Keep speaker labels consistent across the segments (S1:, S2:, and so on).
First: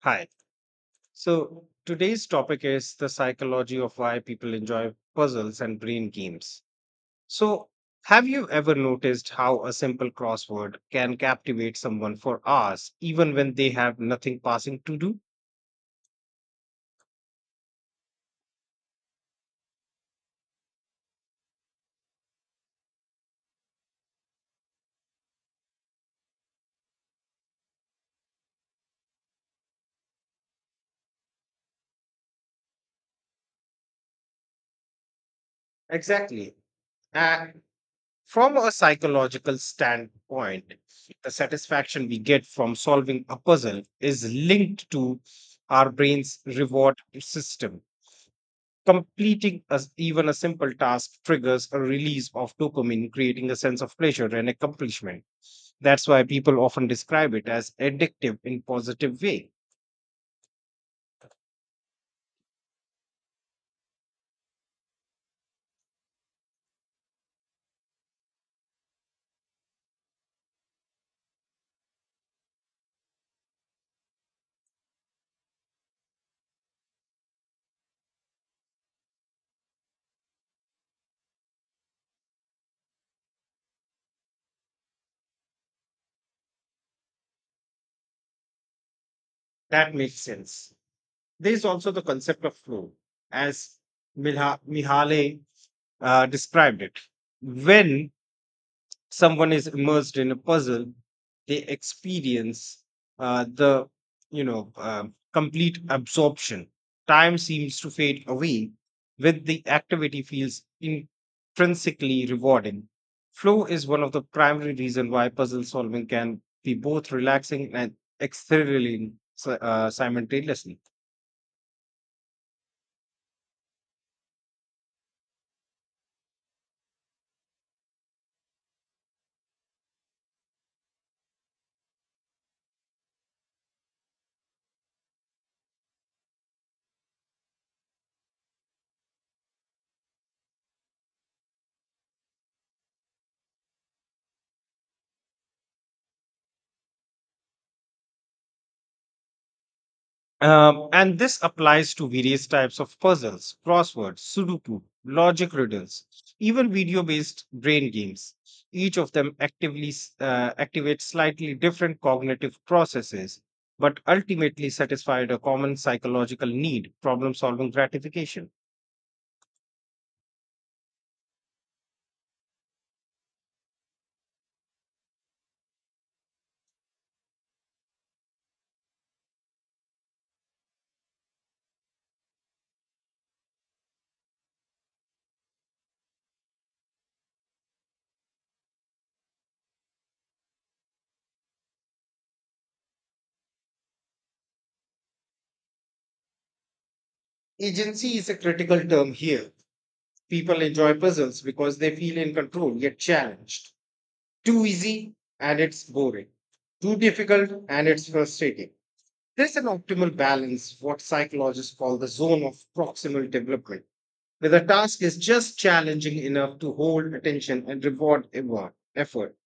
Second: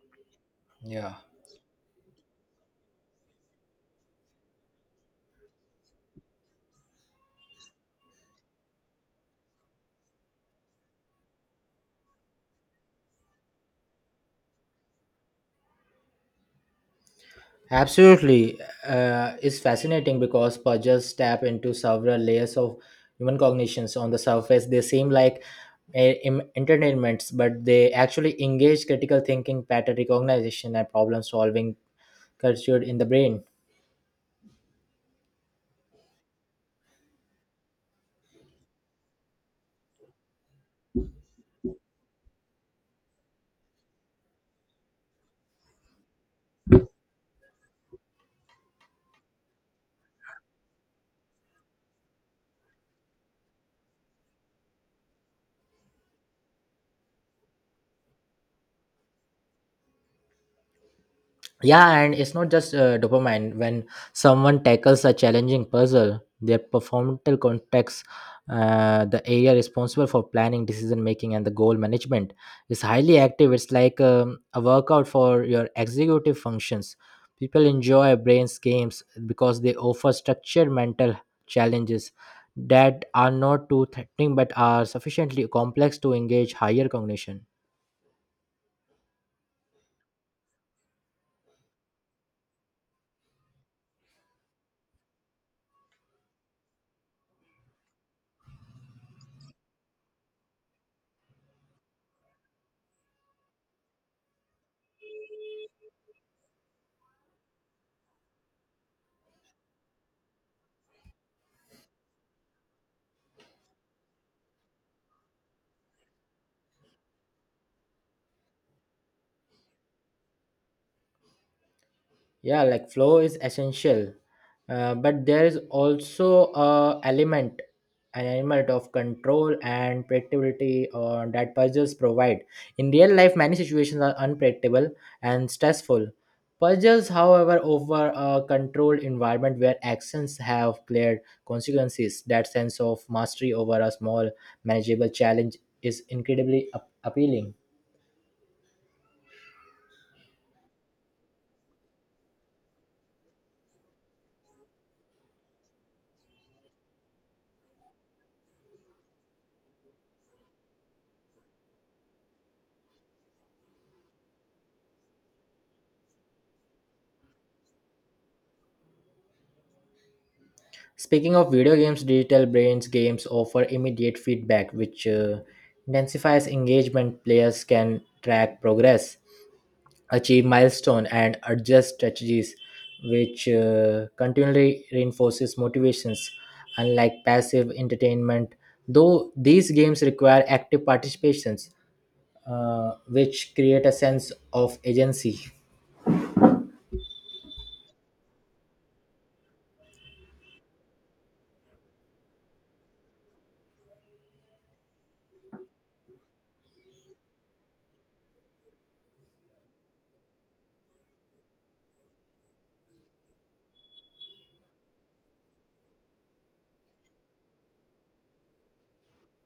S1: Hi.
S2: Yeah.
S1: So today's topic is the psychology of why people enjoy puzzles and brain games. So, have you ever noticed how a simple crossword can captivate someone for hours, even when they have nothing passing to do?
S2: Absolutely. It's fascinating because puzzles tap into several layers of human cognitions. On the surface, they seem like entertainments, but they actually engage critical thinking, pattern recognition, and problem solving culture in the brain.
S1: Exactly. And from a psychological standpoint, the satisfaction we get from solving a puzzle is linked to our brain's reward system. Completing as even a simple task triggers a release of dopamine, creating a sense of pleasure and accomplishment. That's why people often describe it as addictive in positive way.
S2: Yeah, and it's not just dopamine. When someone tackles a challenging puzzle, their prefrontal cortex, the area responsible for planning, decision making, and the goal management is highly active. It's like a workout for your executive functions. People enjoy brains games because they offer structured mental challenges that are not too threatening but are sufficiently complex to engage higher cognition.
S1: That makes sense. There is also the concept of flow, as Mihaly described it. When someone is immersed in a puzzle they experience the you know complete absorption, time seems to fade away. When the activity feels intrinsically rewarding, flow is one of the primary reasons why puzzle solving can be both relaxing and exhilarating simultaneously.
S2: Yeah, like flow is essential, but there is also a element, an element of control and predictability that puzzles provide. In real life, many situations are unpredictable and stressful. Puzzles, however, offer a controlled environment where actions have clear consequences. That sense of mastery over a small manageable challenge is incredibly appealing.
S1: And this applies to various types of puzzles, crosswords, Sudoku, logic riddles, even video based brain games. Each of them activates slightly different cognitive processes, but ultimately satisfied a common psychological need problem solving gratification.
S2: Speaking of video games, Digital Brains games offer immediate feedback, which intensifies engagement. Players can track progress, achieve milestone, and adjust strategies, which continually reinforces motivations. Unlike passive entertainment, though these games require active participations, which create a sense of agency.
S1: Agency is a critical term here. People enjoy puzzles because they feel in control yet challenged. Too easy and it's boring. Too difficult and it's frustrating. There's an optimal balance, what psychologists call the zone of proximal development, where the task is just challenging enough to hold attention and reward effort.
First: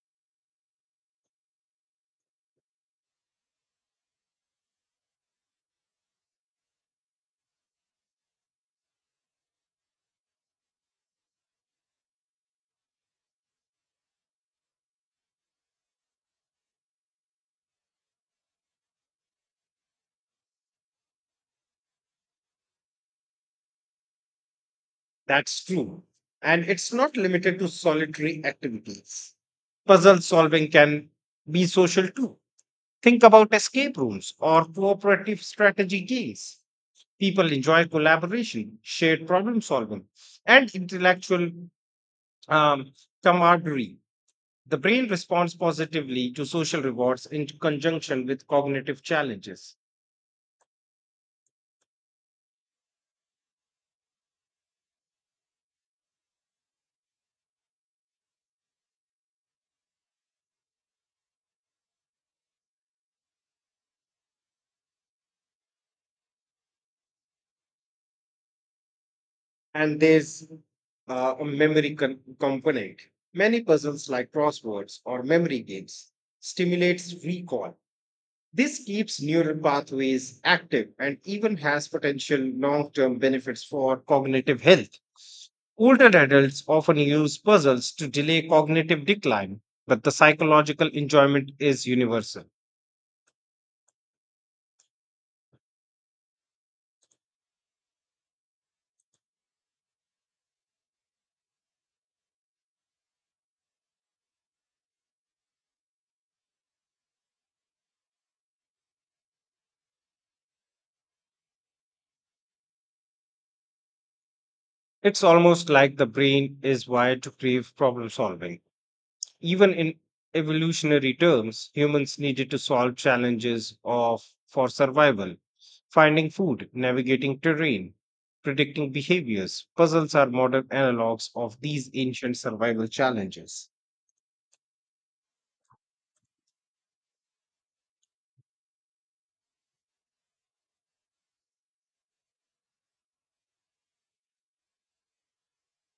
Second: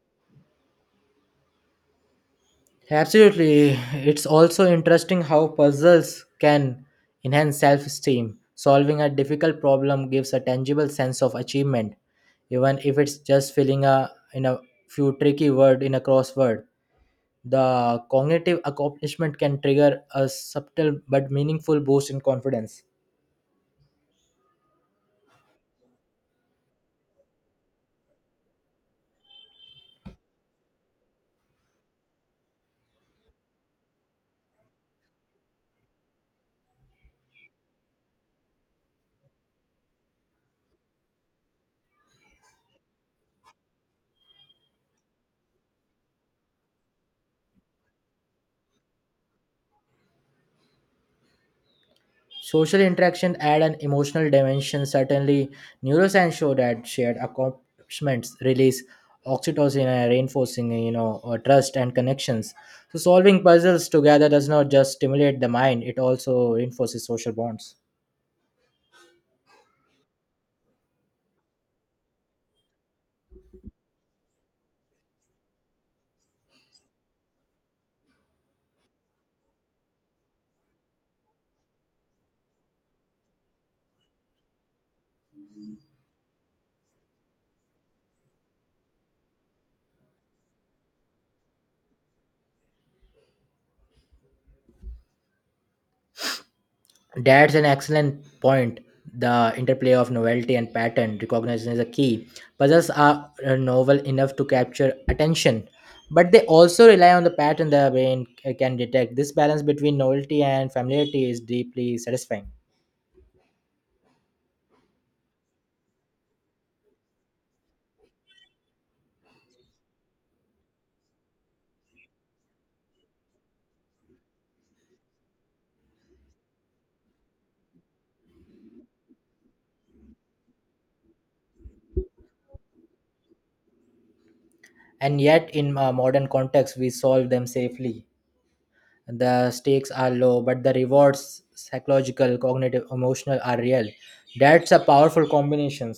S2: Absolutely. It's also interesting how puzzles can enhance self esteem. Solving a difficult problem gives a tangible sense of achievement, even if it's just filling a in a few tricky word in a crossword. The cognitive accomplishment can trigger a subtle but meaningful boost in confidence.
S1: That's true. And it's not limited to solitary activities. Puzzle solving can be social too. Think about escape rooms or cooperative strategy games. People enjoy collaboration, shared problem solving, and intellectual um, camaraderie. The brain responds positively to social rewards in conjunction with cognitive challenges.
S2: Social interaction add an emotional dimension. Certainly, neuroscience show that shared accomplishments release oxytocin and reinforcing, trust and connections. So solving puzzles together does not just stimulate the mind; it also reinforces social bonds.
S1: And there's a component. Many puzzles like crosswords or memory games stimulates recall. This keeps neural pathways active and even has potential long-term benefits for cognitive health. Older adults often use puzzles to delay cognitive decline, but the psychological enjoyment is universal.
S2: That's an excellent point. The interplay of novelty and pattern recognition is a key. Puzzles are novel enough to capture attention, but they also rely on the pattern the brain can detect. This balance between novelty and familiarity is deeply satisfying.
S1: It's almost like the brain is wired to crave problem solving. Even in evolutionary terms, humans needed to solve challenges of for survival. Finding food, navigating terrain, predicting behaviors. Puzzles are modern analogs of these ancient survival challenges.
S2: And yet, in a modern context, we solve them safely. The stakes are low, but the rewards, psychological, cognitive, emotional, are real. That's a powerful combination.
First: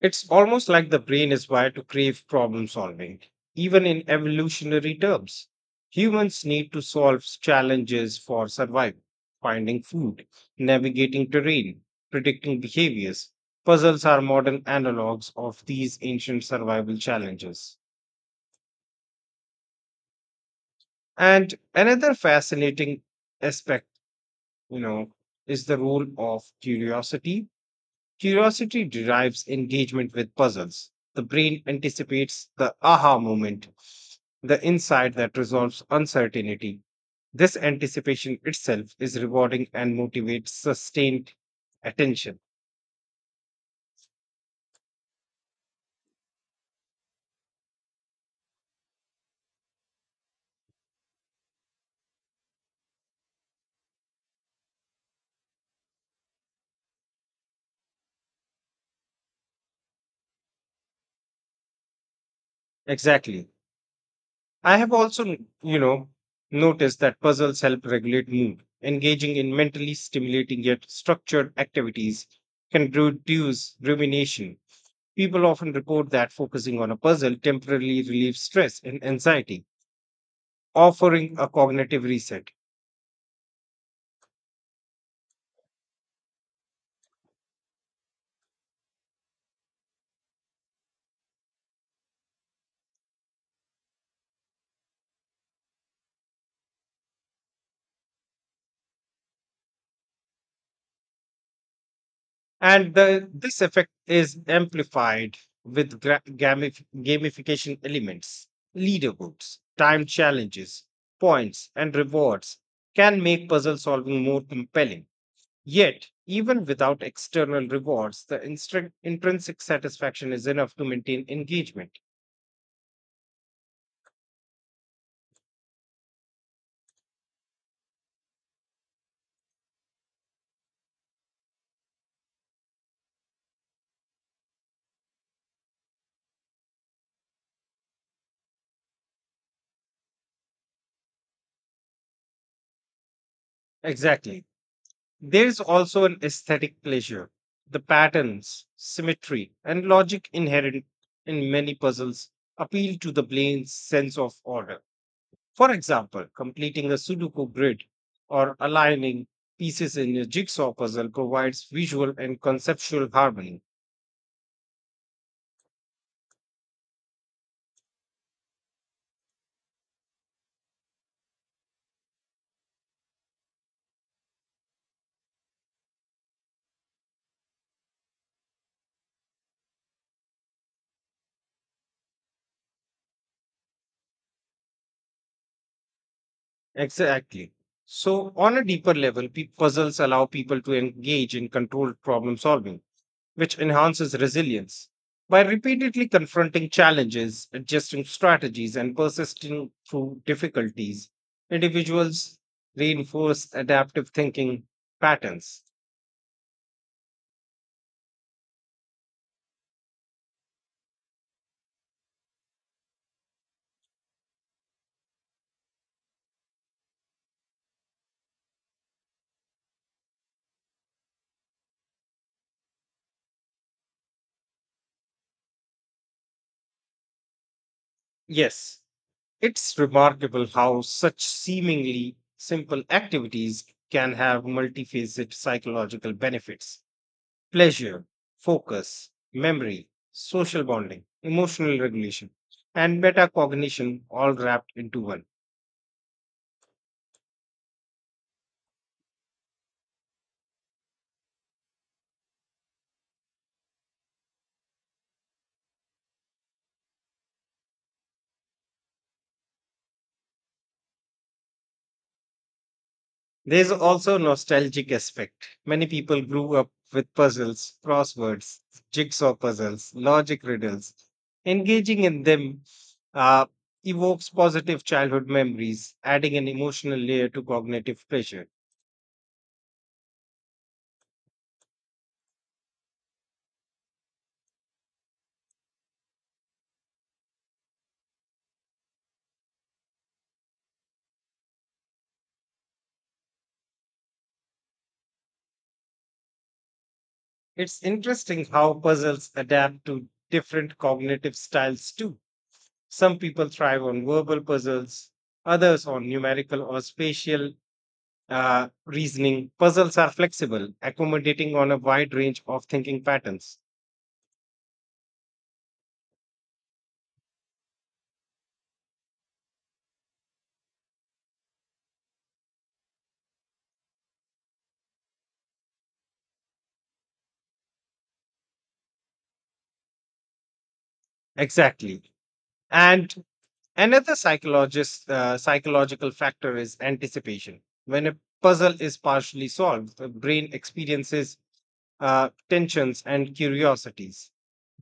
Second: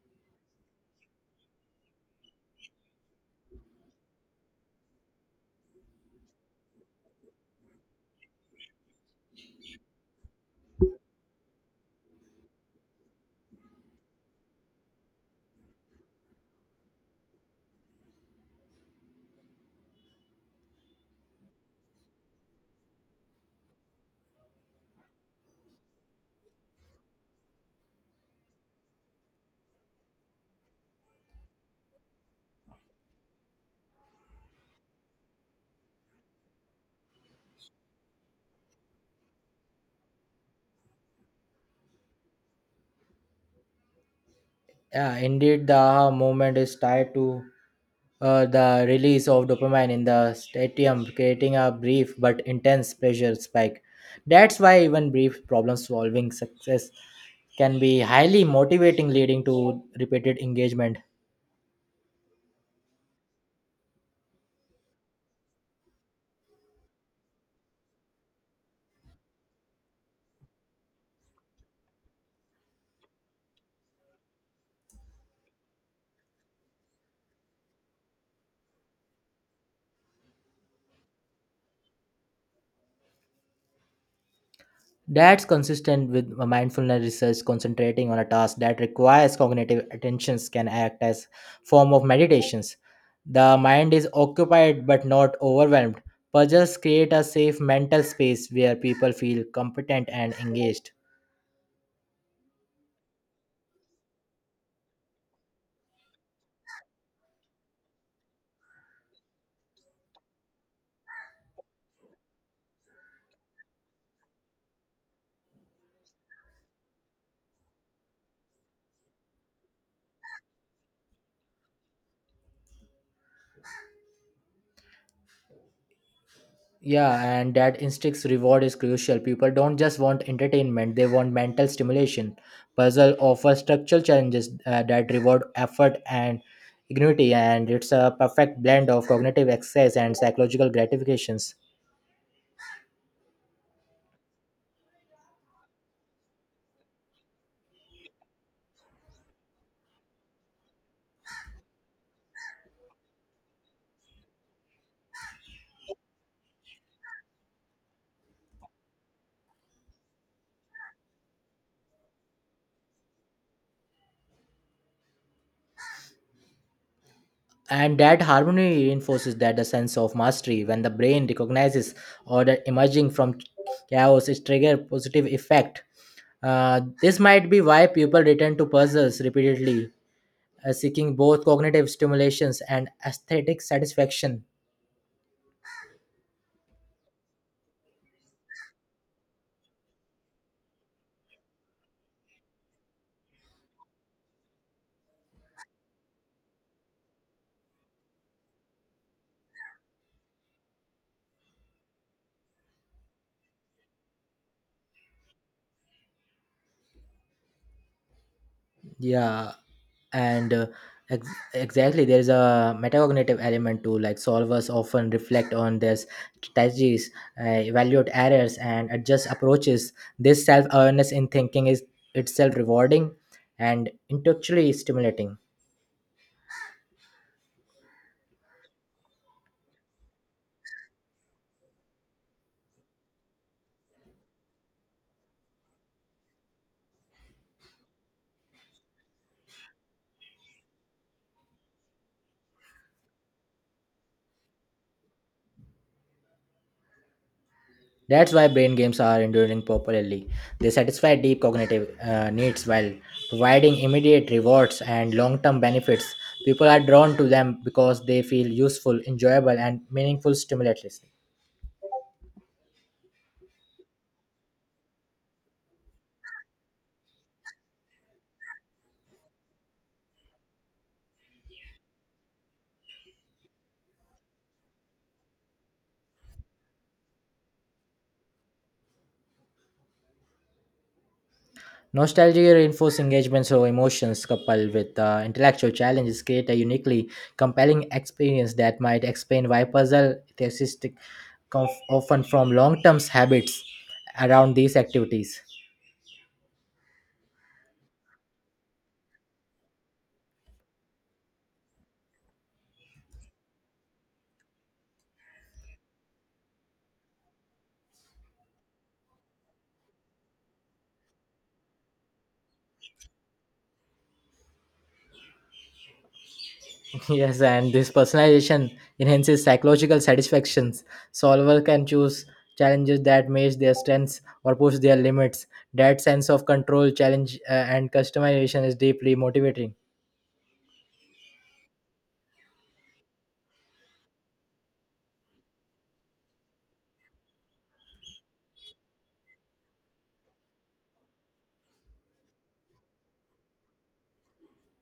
S1: It's almost like the brain is wired to crave problem solving, even in evolutionary terms. Humans need to solve challenges for survival, finding food, navigating terrain, predicting behaviors. Puzzles are modern analogs of these ancient survival challenges. And another fascinating aspect, you know, is the role of curiosity. Curiosity drives engagement with puzzles. The brain anticipates the aha moment, the insight that resolves uncertainty. This anticipation itself is rewarding and motivates sustained attention.
S2: Yeah, indeed, the moment is tied to the release of dopamine in the stadium, creating a brief but intense pleasure spike. That's why even brief problem solving success can be highly motivating, leading to repeated engagement.
S1: Exactly. I have also, noticed that puzzles help regulate mood. Engaging in mentally stimulating yet structured activities can reduce rumination. People often report that focusing on a puzzle temporarily relieves stress and anxiety offering a cognitive reset.
S2: That's consistent with mindfulness research. Concentrating on a task that requires cognitive attentions can act as form of meditations. The mind is occupied but not overwhelmed. Puzzles create a safe mental space where people feel competent and engaged.
S1: And this effect is amplified with gamification elements. Leaderboards, time challenges, points, and rewards can make puzzle solving more compelling. Yet, even without external rewards, the intrinsic satisfaction is enough to maintain engagement.
S2: Yeah, and that instinct's reward is crucial. People don't just want entertainment, they want mental stimulation. Puzzle offers structural challenges that reward effort and ingenuity, and it's a perfect blend of cognitive exercise and psychological gratifications.
S1: Exactly. There's also an aesthetic pleasure. The patterns, symmetry, and logic inherent in many puzzles appeal to the brain's sense of order. For example, completing a Sudoku grid or aligning pieces in a jigsaw puzzle provides visual and conceptual harmony.
S2: And that harmony reinforces that the sense of mastery. When the brain recognizes order emerging from chaos, it triggers positive effect. This might be why people return to puzzles repeatedly, seeking both cognitive stimulations and aesthetic satisfaction.
S1: Exactly. So, on a deeper level, puzzles allow people to engage in controlled problem solving which enhances resilience. By repeatedly confronting challenges, adjusting strategies, and persisting through difficulties, individuals reinforce adaptive thinking patterns.
S2: Yeah, and uh, exactly, there is a metacognitive element too. Like solvers often reflect on their strategies, evaluate errors, and adjust approaches. This self awareness in thinking is itself rewarding and intellectually stimulating.
S1: Yes, it's remarkable how such seemingly simple activities can have multifaceted psychological benefits: pleasure, focus, memory, social bonding, emotional regulation, and metacognition all wrapped into one.
S2: That's why brain games are enduring popularly. They satisfy deep cognitive needs while providing immediate rewards and long term benefits. People are drawn to them because they feel useful, enjoyable, and meaningful stimulatlessly.
S1: There's also nostalgic aspect. Many people grew up with puzzles, crosswords, jigsaw puzzles, logic riddles. Engaging in them uh, evokes positive childhood memories, adding an emotional layer to cognitive pressure.
S2: Nostalgia reinforced engagements, so emotions coupled with intellectual challenges create a uniquely compelling experience that might explain why puzzle thesis often from long term habits around these activities.
S1: It's interesting how puzzles adapt to different cognitive styles too. Some people thrive on verbal puzzles, others on numerical or spatial reasoning, puzzles are flexible, accommodating on a wide range of thinking patterns.
S2: Yes, and this personalization enhances psychological satisfactions. Solver can choose challenges that match their strengths or push their limits. That sense of control, challenge, and customization is deeply motivating.
S1: Exactly. And another psychological factor is anticipation. When a puzzle is partially solved, the brain experiences tensions, and curiosities.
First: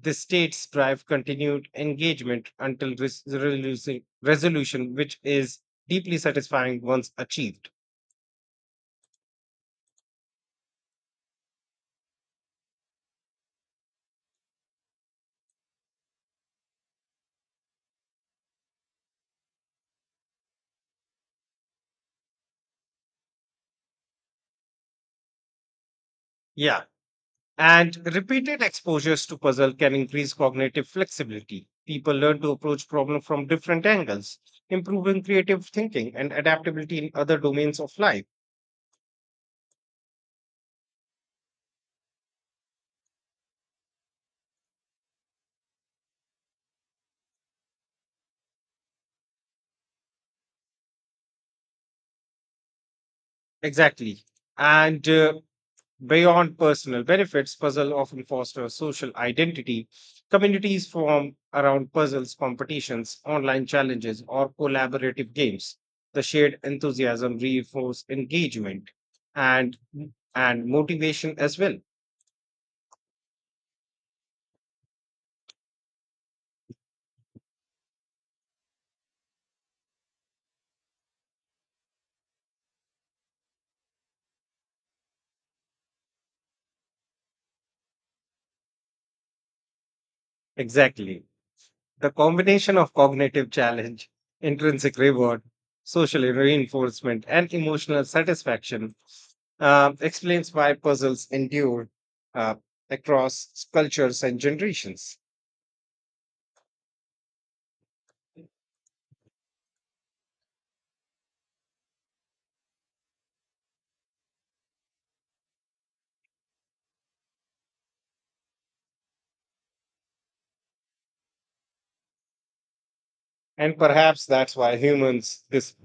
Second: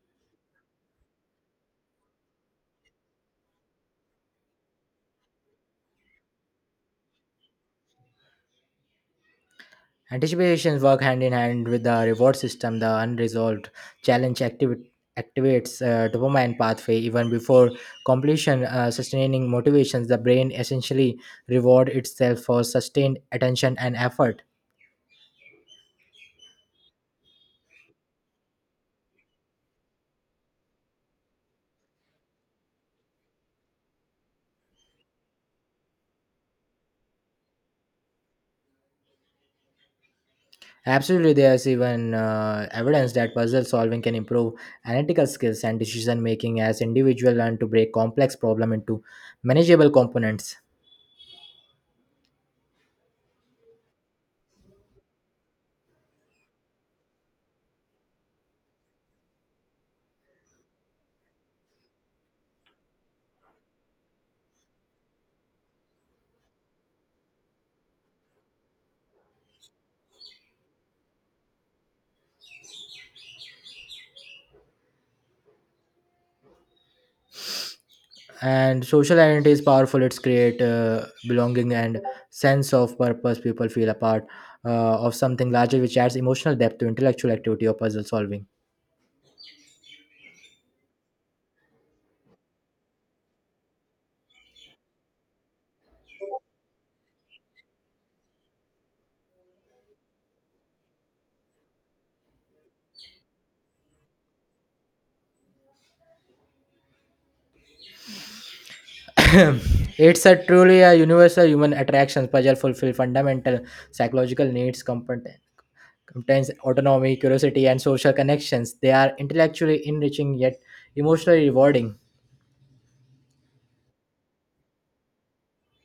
S1: The states drive continued engagement until resolution, which is deeply satisfying once achieved.
S2: Anticipations work hand in hand with the reward system. The unresolved challenge activates dopamine pathway even before completion, sustaining motivations. The brain essentially reward itself for sustained attention and effort.
S1: Yeah, and repeated exposures to puzzle can increase cognitive flexibility. People learn to approach problems from different angles, improving creative thinking and adaptability in other domains of life.
S2: Absolutely, there's even evidence that puzzle solving can improve analytical skills and decision making as individuals learn to break complex problem into manageable components.
S1: Exactly. And beyond personal benefits, puzzle often foster social identity. Communities form around puzzles, competitions, online challenges, or collaborative games. The shared enthusiasm reinforces engagement and and motivation as well.
S2: And social identity is powerful. It's create belonging and sense of purpose. People feel a part of something larger, which adds emotional depth to intellectual activity or puzzle solving.
S1: Exactly. The combination of cognitive challenge, intrinsic reward, social reinforcement, and emotional satisfaction explains why puzzles endure uh, across cultures and generations.
S2: It's a truly a universal human attraction. Puzzle fulfill fundamental psychological needs, comfort contains autonomy, curiosity, and social connections. They are intellectually enriching yet emotionally rewarding.
S1: And perhaps that's why humans,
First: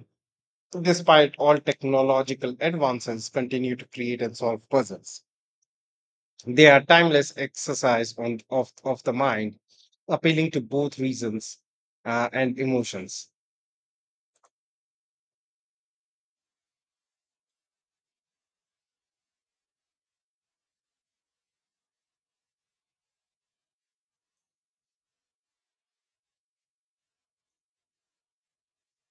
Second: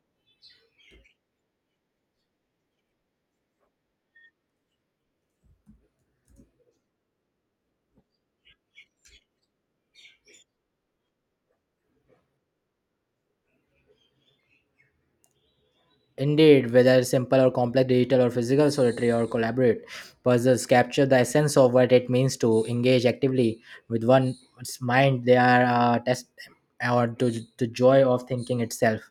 S1: despite all technological advances, continue to create and solve puzzles. They are timeless exercise of the mind, appealing to both reasons and emotions.
S2: Indeed, whether simple or complex, digital or physical, solitary or collaborate, puzzles capture the essence of what it means to engage actively with one's mind. They are a test or to the joy of thinking itself.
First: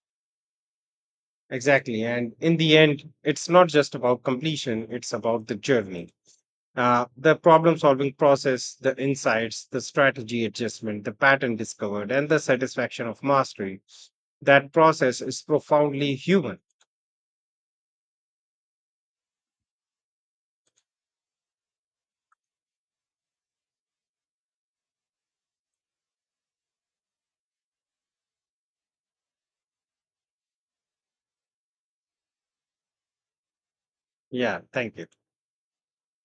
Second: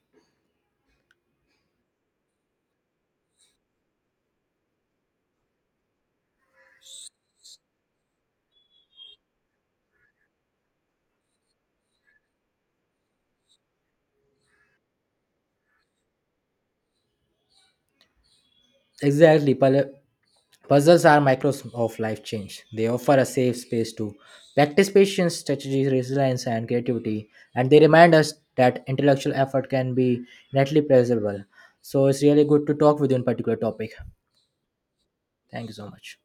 S1: Exactly. And in the end, it's not just about completion, it's about the journey. The problem solving process, the insights, the strategy adjustment, the pattern discovered, and the satisfaction of mastery. That process is profoundly human.
S2: Exactly, puzzle Puzzles are micros of life change. They offer a safe space to practice patience, strategy, resilience, and creativity, and they remind us that intellectual effort can be neatly pleasurable. So it's really good to talk with you on particular topic.
S1: Yeah, thank you.
S2: Thank you so much.